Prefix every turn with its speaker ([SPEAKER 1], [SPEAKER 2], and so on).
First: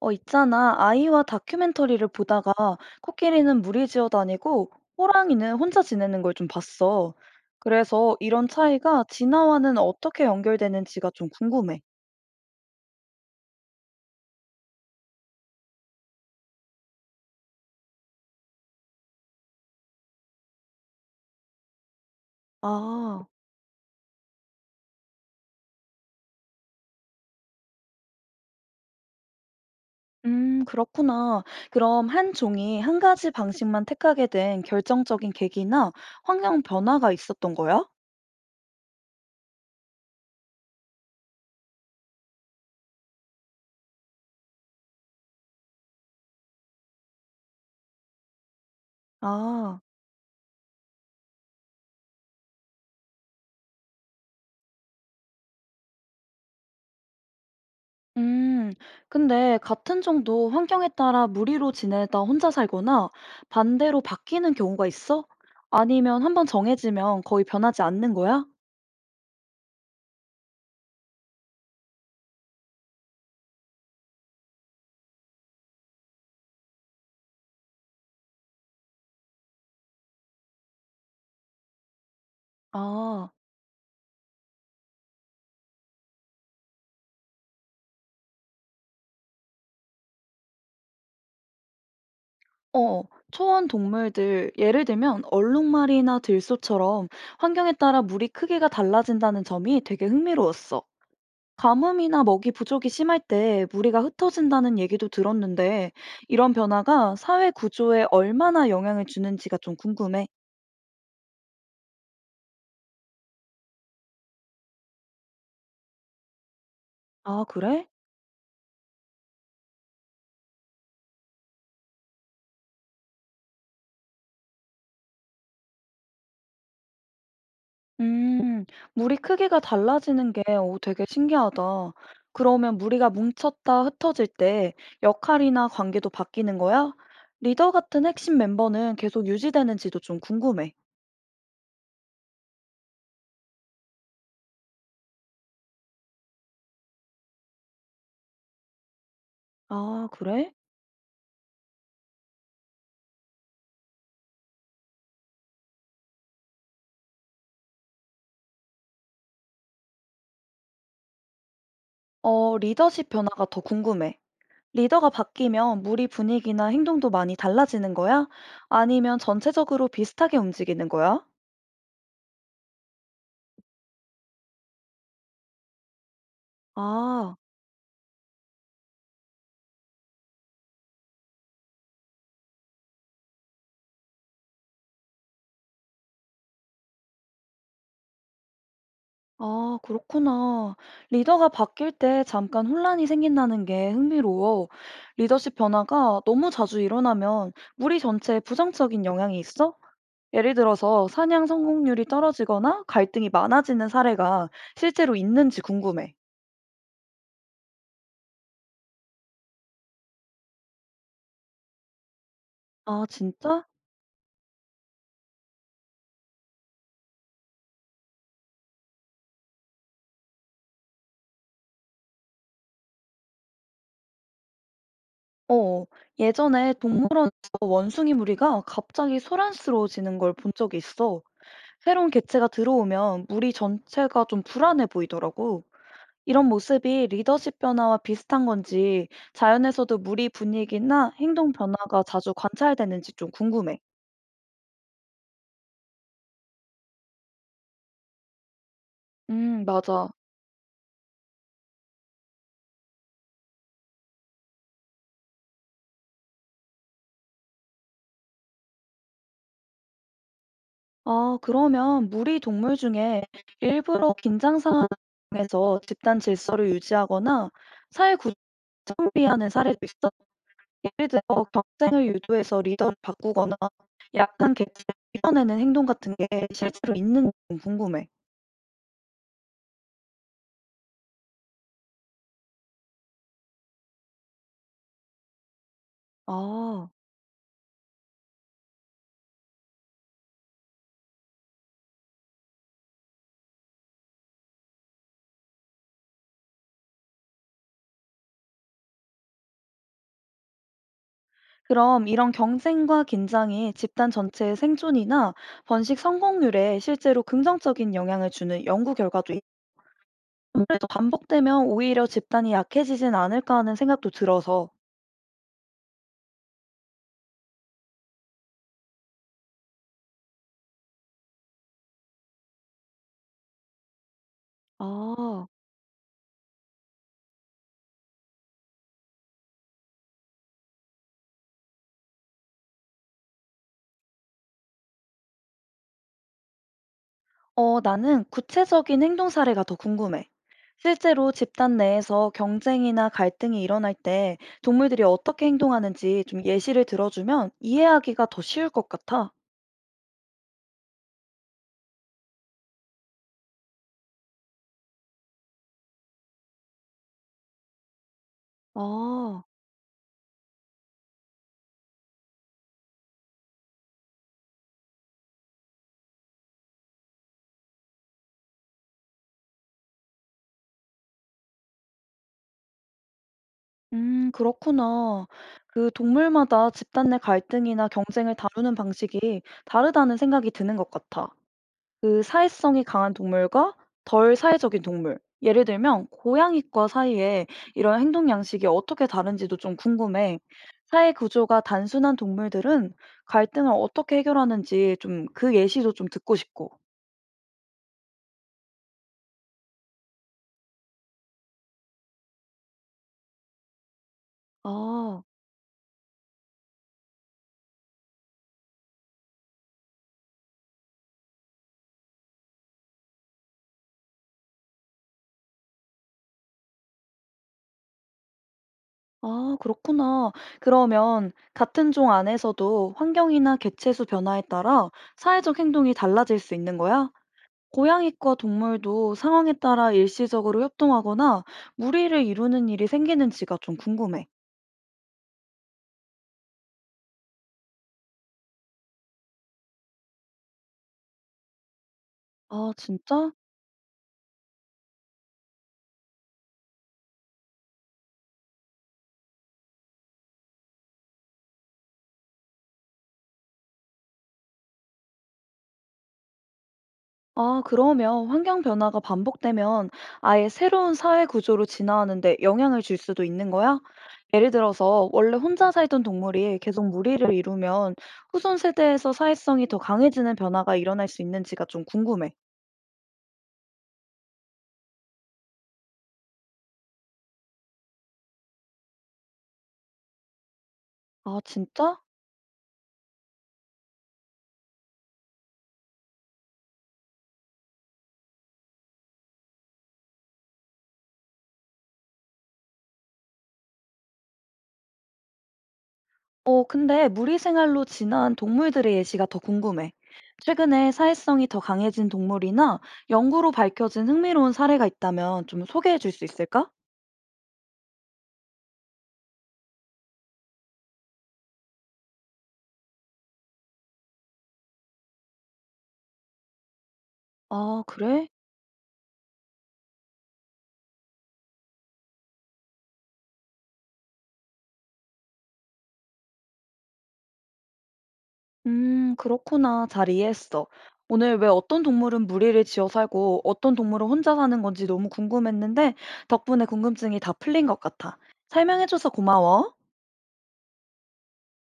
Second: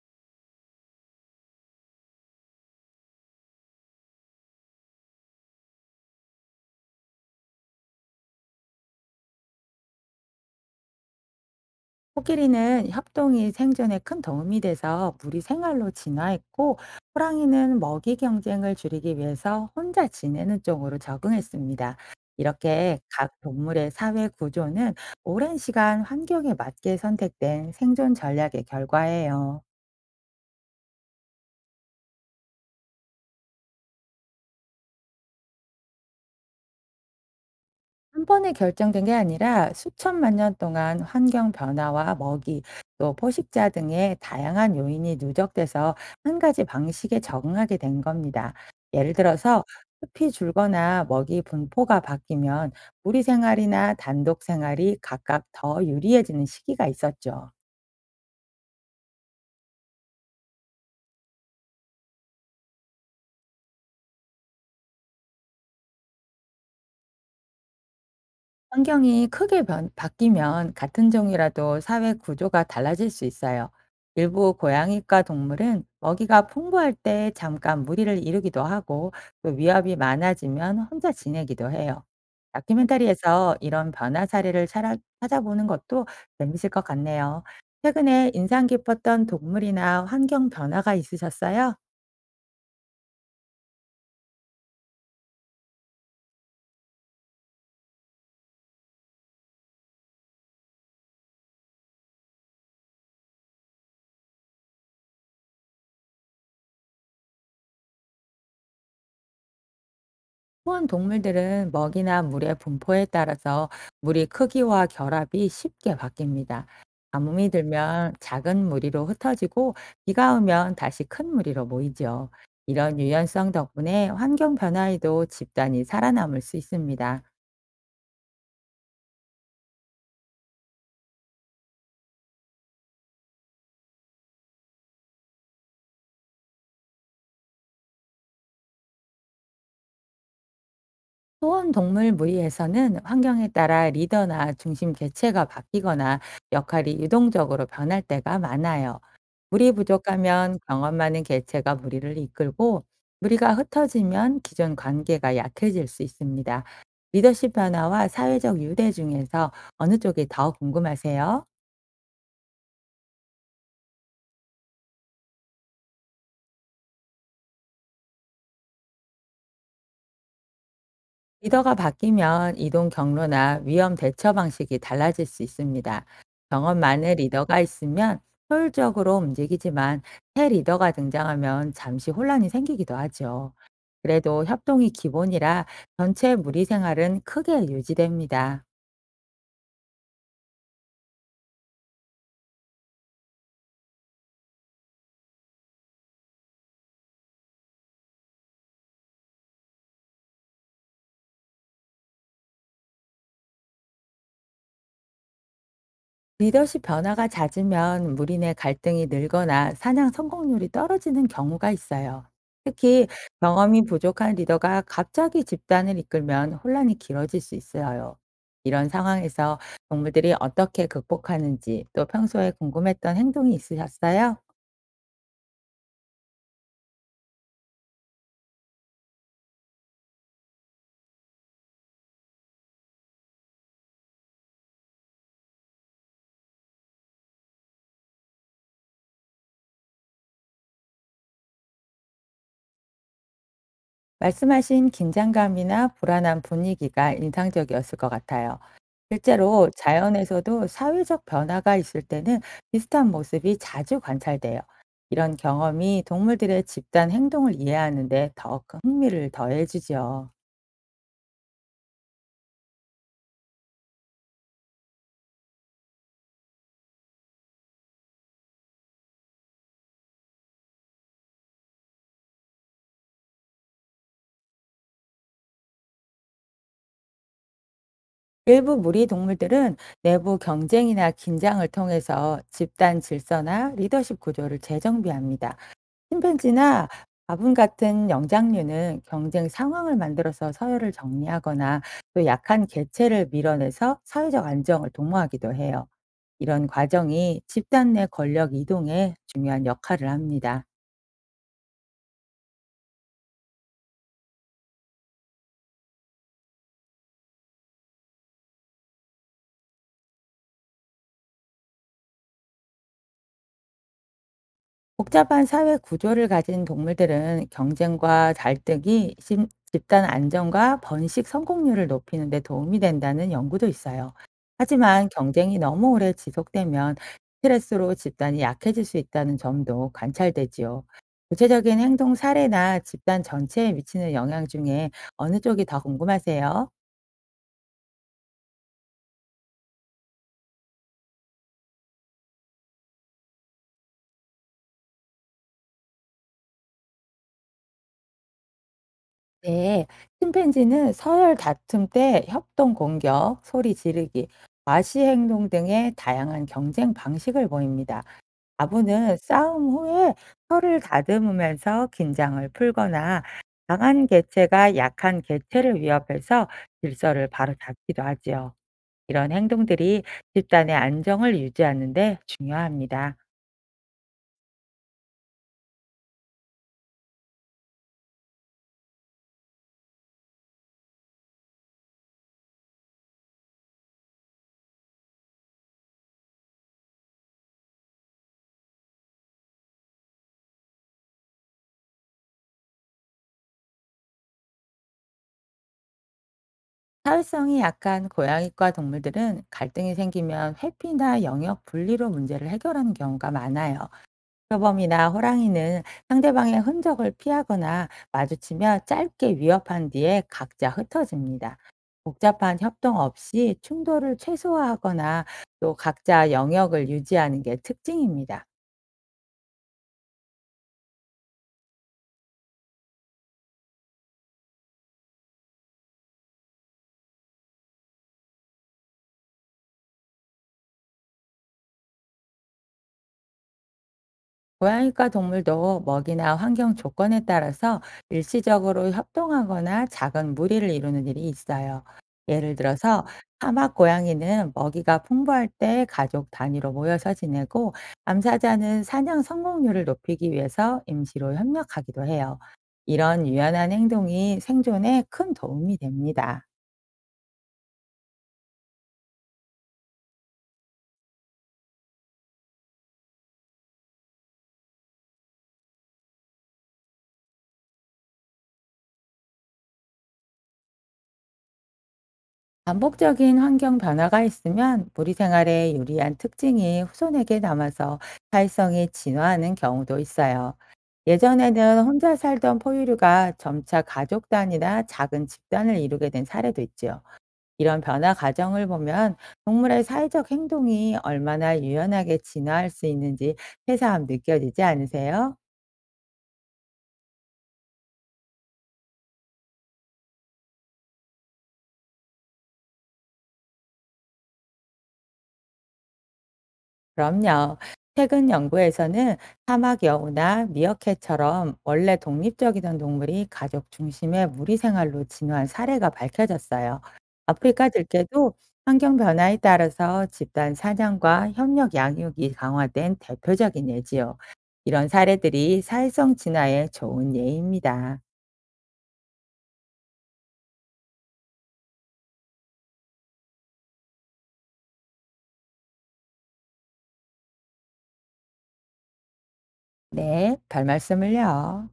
[SPEAKER 1] 있잖아. 아이와 다큐멘터리를 보다가 코끼리는 무리 지어 다니고 호랑이는 혼자 지내는 걸 좀 봤어. 그래서 이런 차이가 진화와는 어떻게 연결되는지가 좀 궁금해.
[SPEAKER 2] 코끼리는 협동이 생존에 큰 도움이 돼서 무리 생활로 진화했고, 호랑이는 먹이 경쟁을 줄이기 위해서 혼자 지내는 쪽으로 적응했습니다. 이렇게
[SPEAKER 1] 아,
[SPEAKER 2] 각 동물의 사회 구조는 오랜 시간 환경에 맞게 선택된 생존 전략의 결과예요.
[SPEAKER 1] 그렇구나. 그럼 한 종이 한 가지 방식만 택하게 된 결정적인 계기나 환경 변화가 있었던 거야?
[SPEAKER 2] 한 번에 결정된 게 아니라 수천만 년 동안 환경 변화와 먹이, 또 포식자 등의 다양한 요인이 누적돼서 한 가지 방식에 적응하게 된 겁니다. 예를 들어서
[SPEAKER 1] 아.
[SPEAKER 2] 숲이 줄거나 먹이 분포가 바뀌면 무리 생활이나 단독 생활이 각각 더 유리해지는 시기가 있었죠.
[SPEAKER 1] 음, 근데 같은 정도 환경에 따라 무리로 지내다 혼자 살거나 반대로 바뀌는 경우가 있어? 아니면 한번 정해지면 거의 변하지 않는 거야?
[SPEAKER 2] 환경이 크게 바뀌면 같은 종이라도 사회 구조가 달라질 수 있어요. 일부 고양이과 동물은 먹이가 풍부할 때 잠깐 무리를 이루기도 하고, 또 위협이 많아지면 혼자 지내기도 해요.
[SPEAKER 1] 아,
[SPEAKER 2] 다큐멘터리에서 이런 변화 사례를 찾아보는 것도 재밌을 것 같네요. 최근에 인상 깊었던 동물이나 환경 변화가 있으셨어요?
[SPEAKER 1] 어, 초원 동물들, 예를 들면 얼룩말이나 들소처럼 환경에 따라 무리 크기가 달라진다는 점이 되게 흥미로웠어. 가뭄이나 먹이 부족이 심할 때 무리가 흩어진다는 얘기도 들었는데 이런 변화가 사회 구조에 얼마나 영향을 주는지가 좀 궁금해.
[SPEAKER 2] 포원 동물들은 먹이나 물의 분포에 따라서 물의 크기와 결합이 쉽게 바뀝니다.
[SPEAKER 1] 아,
[SPEAKER 2] 가뭄이
[SPEAKER 1] 그래?
[SPEAKER 2] 들면 작은 무리로 흩어지고, 비가 오면 다시 큰 무리로 모이죠. 이런 유연성 덕분에 환경 변화에도 집단이 살아남을 수 있습니다.
[SPEAKER 1] 음, 물이 크기가 달라지는 게 오, 되게 신기하다. 그러면 무리가 뭉쳤다 흩어질 때 역할이나 관계도 바뀌는 거야? 리더 같은 핵심 멤버는 계속 유지되는지도 좀 궁금해.
[SPEAKER 2] 소원동물 무리에서는 환경에 따라 리더나 중심 개체가 바뀌거나 역할이 유동적으로 변할 때가 많아요. 물이
[SPEAKER 1] 아, 그래?
[SPEAKER 2] 부족하면 경험 많은 개체가 무리를 이끌고, 무리가 흩어지면 기존 관계가 약해질 수 있습니다. 리더십 변화와 사회적 유대 중에서 어느 쪽이 더 궁금하세요?
[SPEAKER 1] 리더십 변화가 더 궁금해. 리더가 바뀌면 무리 분위기나 행동도 많이 달라지는 거야? 아니면 전체적으로 비슷하게 움직이는 거야?
[SPEAKER 2] 리더가 바뀌면 이동 경로나 위험 대처 방식이 달라질 수 있습니다. 경험 많은
[SPEAKER 1] 아.
[SPEAKER 2] 리더가 있으면 효율적으로 움직이지만, 새 리더가 등장하면 잠시 혼란이 생기기도 하죠. 그래도 협동이 기본이라 전체 무리 생활은 크게 유지됩니다.
[SPEAKER 1] 아, 그렇구나. 리더가 바뀔 때 잠깐 혼란이 생긴다는 게 흥미로워. 리더십 변화가 너무 자주 일어나면 무리 전체에 부정적인 영향이 있어? 예를 들어서 사냥 성공률이 떨어지거나 갈등이 많아지는 사례가 실제로 있는지 궁금해.
[SPEAKER 2] 리더십 변화가 잦으면 무리 내 갈등이 늘거나 사냥 성공률이 떨어지는 경우가 있어요. 특히
[SPEAKER 1] 아, 진짜?
[SPEAKER 2] 경험이 부족한 리더가 갑자기 집단을 이끌면 혼란이 길어질 수 있어요. 이런 상황에서 동물들이 어떻게 극복하는지, 또 평소에 궁금했던 행동이 있으셨어요?
[SPEAKER 1] 어, 예전에 동물원에서 원숭이 무리가 갑자기 소란스러워지는 걸 본 적이 있어. 새로운 개체가 들어오면 무리 전체가 좀 불안해 보이더라고. 이런 모습이 리더십 변화와 비슷한 건지 자연에서도 무리 분위기나 행동 변화가 자주 관찰되는지 좀 궁금해.
[SPEAKER 2] 말씀하신 긴장감이나 불안한 분위기가 인상적이었을 것 같아요. 실제로
[SPEAKER 1] 맞아.
[SPEAKER 2] 자연에서도 사회적 변화가 있을 때는 비슷한 모습이 자주 관찰돼요. 이런 경험이 동물들의 집단 행동을 이해하는 데더 흥미를 더해주죠.
[SPEAKER 1] 아, 그러면 무리 동물 중에 일부러 긴장 상황에서 집단 질서를 유지하거나 사회 구조를 정비하는 사례도 있어. 예를 들어 경쟁을 유도해서 리더를 바꾸거나 약한 개체를 밀어내는 행동 같은 게 실제로 있는지 좀 궁금해.
[SPEAKER 2] 일부 무리 동물들은 내부 경쟁이나 긴장을 통해서 집단 질서나 리더십 구조를 재정비합니다. 침팬지나
[SPEAKER 1] 아.
[SPEAKER 2] 바분 같은 영장류는 경쟁 상황을 만들어서 서열을 정리하거나, 또 약한 개체를 밀어내서 사회적 안정을 도모하기도 해요. 이런 과정이 집단 내 권력 이동에 중요한 역할을 합니다.
[SPEAKER 1] 그럼 이런 경쟁과 긴장이 집단 전체의 생존이나 번식 성공률에 실제로 긍정적인 영향을 주는 연구 결과도 있- 아무래도 반복되면 오히려 집단이 약해지진 않을까 하는 생각도 들어서
[SPEAKER 2] 복잡한 사회 구조를 가진 동물들은 경쟁과 갈등이 집단 안정과 번식 성공률을 높이는 데 도움이 된다는 연구도 있어요. 하지만
[SPEAKER 1] 아,
[SPEAKER 2] 경쟁이 너무 오래 지속되면 스트레스로 집단이 약해질 수 있다는 점도 관찰되지요. 구체적인 행동 사례나 집단 전체에 미치는 영향 중에 어느 쪽이 더 궁금하세요?
[SPEAKER 1] 나는 구체적인 행동 사례가 더 궁금해. 실제로 집단 내에서 경쟁이나 갈등이 일어날 때 동물들이 어떻게 행동하는지 좀 예시를 들어주면 이해하기가 더 쉬울 것 같아.
[SPEAKER 2] 네, 침팬지는 서열 다툼 때 협동 공격, 소리 지르기, 과시 행동 등의 다양한 경쟁 방식을 보입니다. 아부는
[SPEAKER 1] 아.
[SPEAKER 2] 싸움 후에 혀를 다듬으면서 긴장을 풀거나, 강한 개체가 약한 개체를 위협해서 질서를 바로 잡기도 하지요. 이런 행동들이 집단의 안정을 유지하는 데 중요합니다.
[SPEAKER 1] 그렇구나. 그 동물마다 집단 내 갈등이나 경쟁을 다루는 방식이 다르다는 생각이 드는 것 같아. 그 사회성이 강한 동물과 덜 사회적인 동물. 예를 들면, 고양이과 사이에 이런 행동 양식이 어떻게 다른지도 좀 궁금해. 사회 구조가 단순한 동물들은 갈등을 어떻게 해결하는지 좀 그 예시도 좀 듣고 싶고.
[SPEAKER 2] 사회성이 약한 고양이과 동물들은 갈등이 생기면 회피나 영역 분리로 문제를 해결하는 경우가 많아요. 표범이나
[SPEAKER 1] 아.
[SPEAKER 2] 호랑이는 상대방의 흔적을 피하거나 마주치며 짧게 위협한 뒤에 각자 흩어집니다. 복잡한 협동 없이 충돌을 최소화하거나, 또 각자 영역을 유지하는 게 특징입니다.
[SPEAKER 1] 아, 그렇구나. 그러면 같은 종 안에서도 환경이나 개체수 변화에 따라 사회적 행동이 달라질 수 있는 거야? 고양이과 동물도 상황에 따라 일시적으로 협동하거나 무리를 이루는 일이 생기는지가 좀 궁금해.
[SPEAKER 2] 고양이과 동물도 먹이나 환경 조건에 따라서 일시적으로 협동하거나 작은 무리를 이루는 일이 있어요. 예를
[SPEAKER 1] 아,
[SPEAKER 2] 들어서
[SPEAKER 1] 진짜?
[SPEAKER 2] 사막 고양이는 먹이가 풍부할 때 가족 단위로 모여서 지내고, 암사자는 사냥 성공률을 높이기 위해서 임시로 협력하기도 해요. 이런 유연한 행동이 생존에 큰 도움이 됩니다.
[SPEAKER 1] 아, 그러면 환경 변화가 반복되면 아예 새로운 사회 구조로 진화하는데 영향을 줄 수도 있는 거야? 예를 들어서 원래 혼자 살던 동물이 계속 무리를 이루면 후손 세대에서 사회성이 더 강해지는 변화가 일어날 수 있는지가 좀 궁금해.
[SPEAKER 2] 반복적인 환경 변화가 있으면 무리 생활에 유리한 특징이 후손에게 남아서 사회성이 진화하는 경우도 있어요.
[SPEAKER 1] 아,
[SPEAKER 2] 예전에는
[SPEAKER 1] 진짜?
[SPEAKER 2] 혼자 살던 포유류가 점차 가족 단위나 작은 집단을 이루게 된 사례도 있지요. 이런 변화 과정을 보면 동물의 사회적 행동이 얼마나 유연하게 진화할 수 있는지 새삼 느껴지지 않으세요?
[SPEAKER 1] 근데 무리 생활로 진화한 동물들의 예시가 더 궁금해. 최근에 사회성이 더 강해진 동물이나 연구로 밝혀진 흥미로운 사례가 있다면 좀 소개해 줄 수 있을까?
[SPEAKER 2] 그럼요. 최근 연구에서는 사막 여우나 미어캣처럼 원래 독립적이던 동물이 가족 중심의 무리 생활로 진화한 사례가 밝혀졌어요. 아프리카
[SPEAKER 1] 아, 그래?
[SPEAKER 2] 들깨도 환경 변화에 따라서 집단 사냥과 협력 양육이 강화된 대표적인 예지요. 이런 사례들이 사회성 진화에 좋은 예입니다.
[SPEAKER 1] 그렇구나. 잘 이해했어. 오늘 왜 어떤 동물은 무리를 지어 살고 어떤 동물은 혼자 사는 건지 너무 궁금했는데 덕분에 궁금증이 다 풀린 것 같아. 설명해줘서 고마워.
[SPEAKER 2] 네, 별 말씀을요.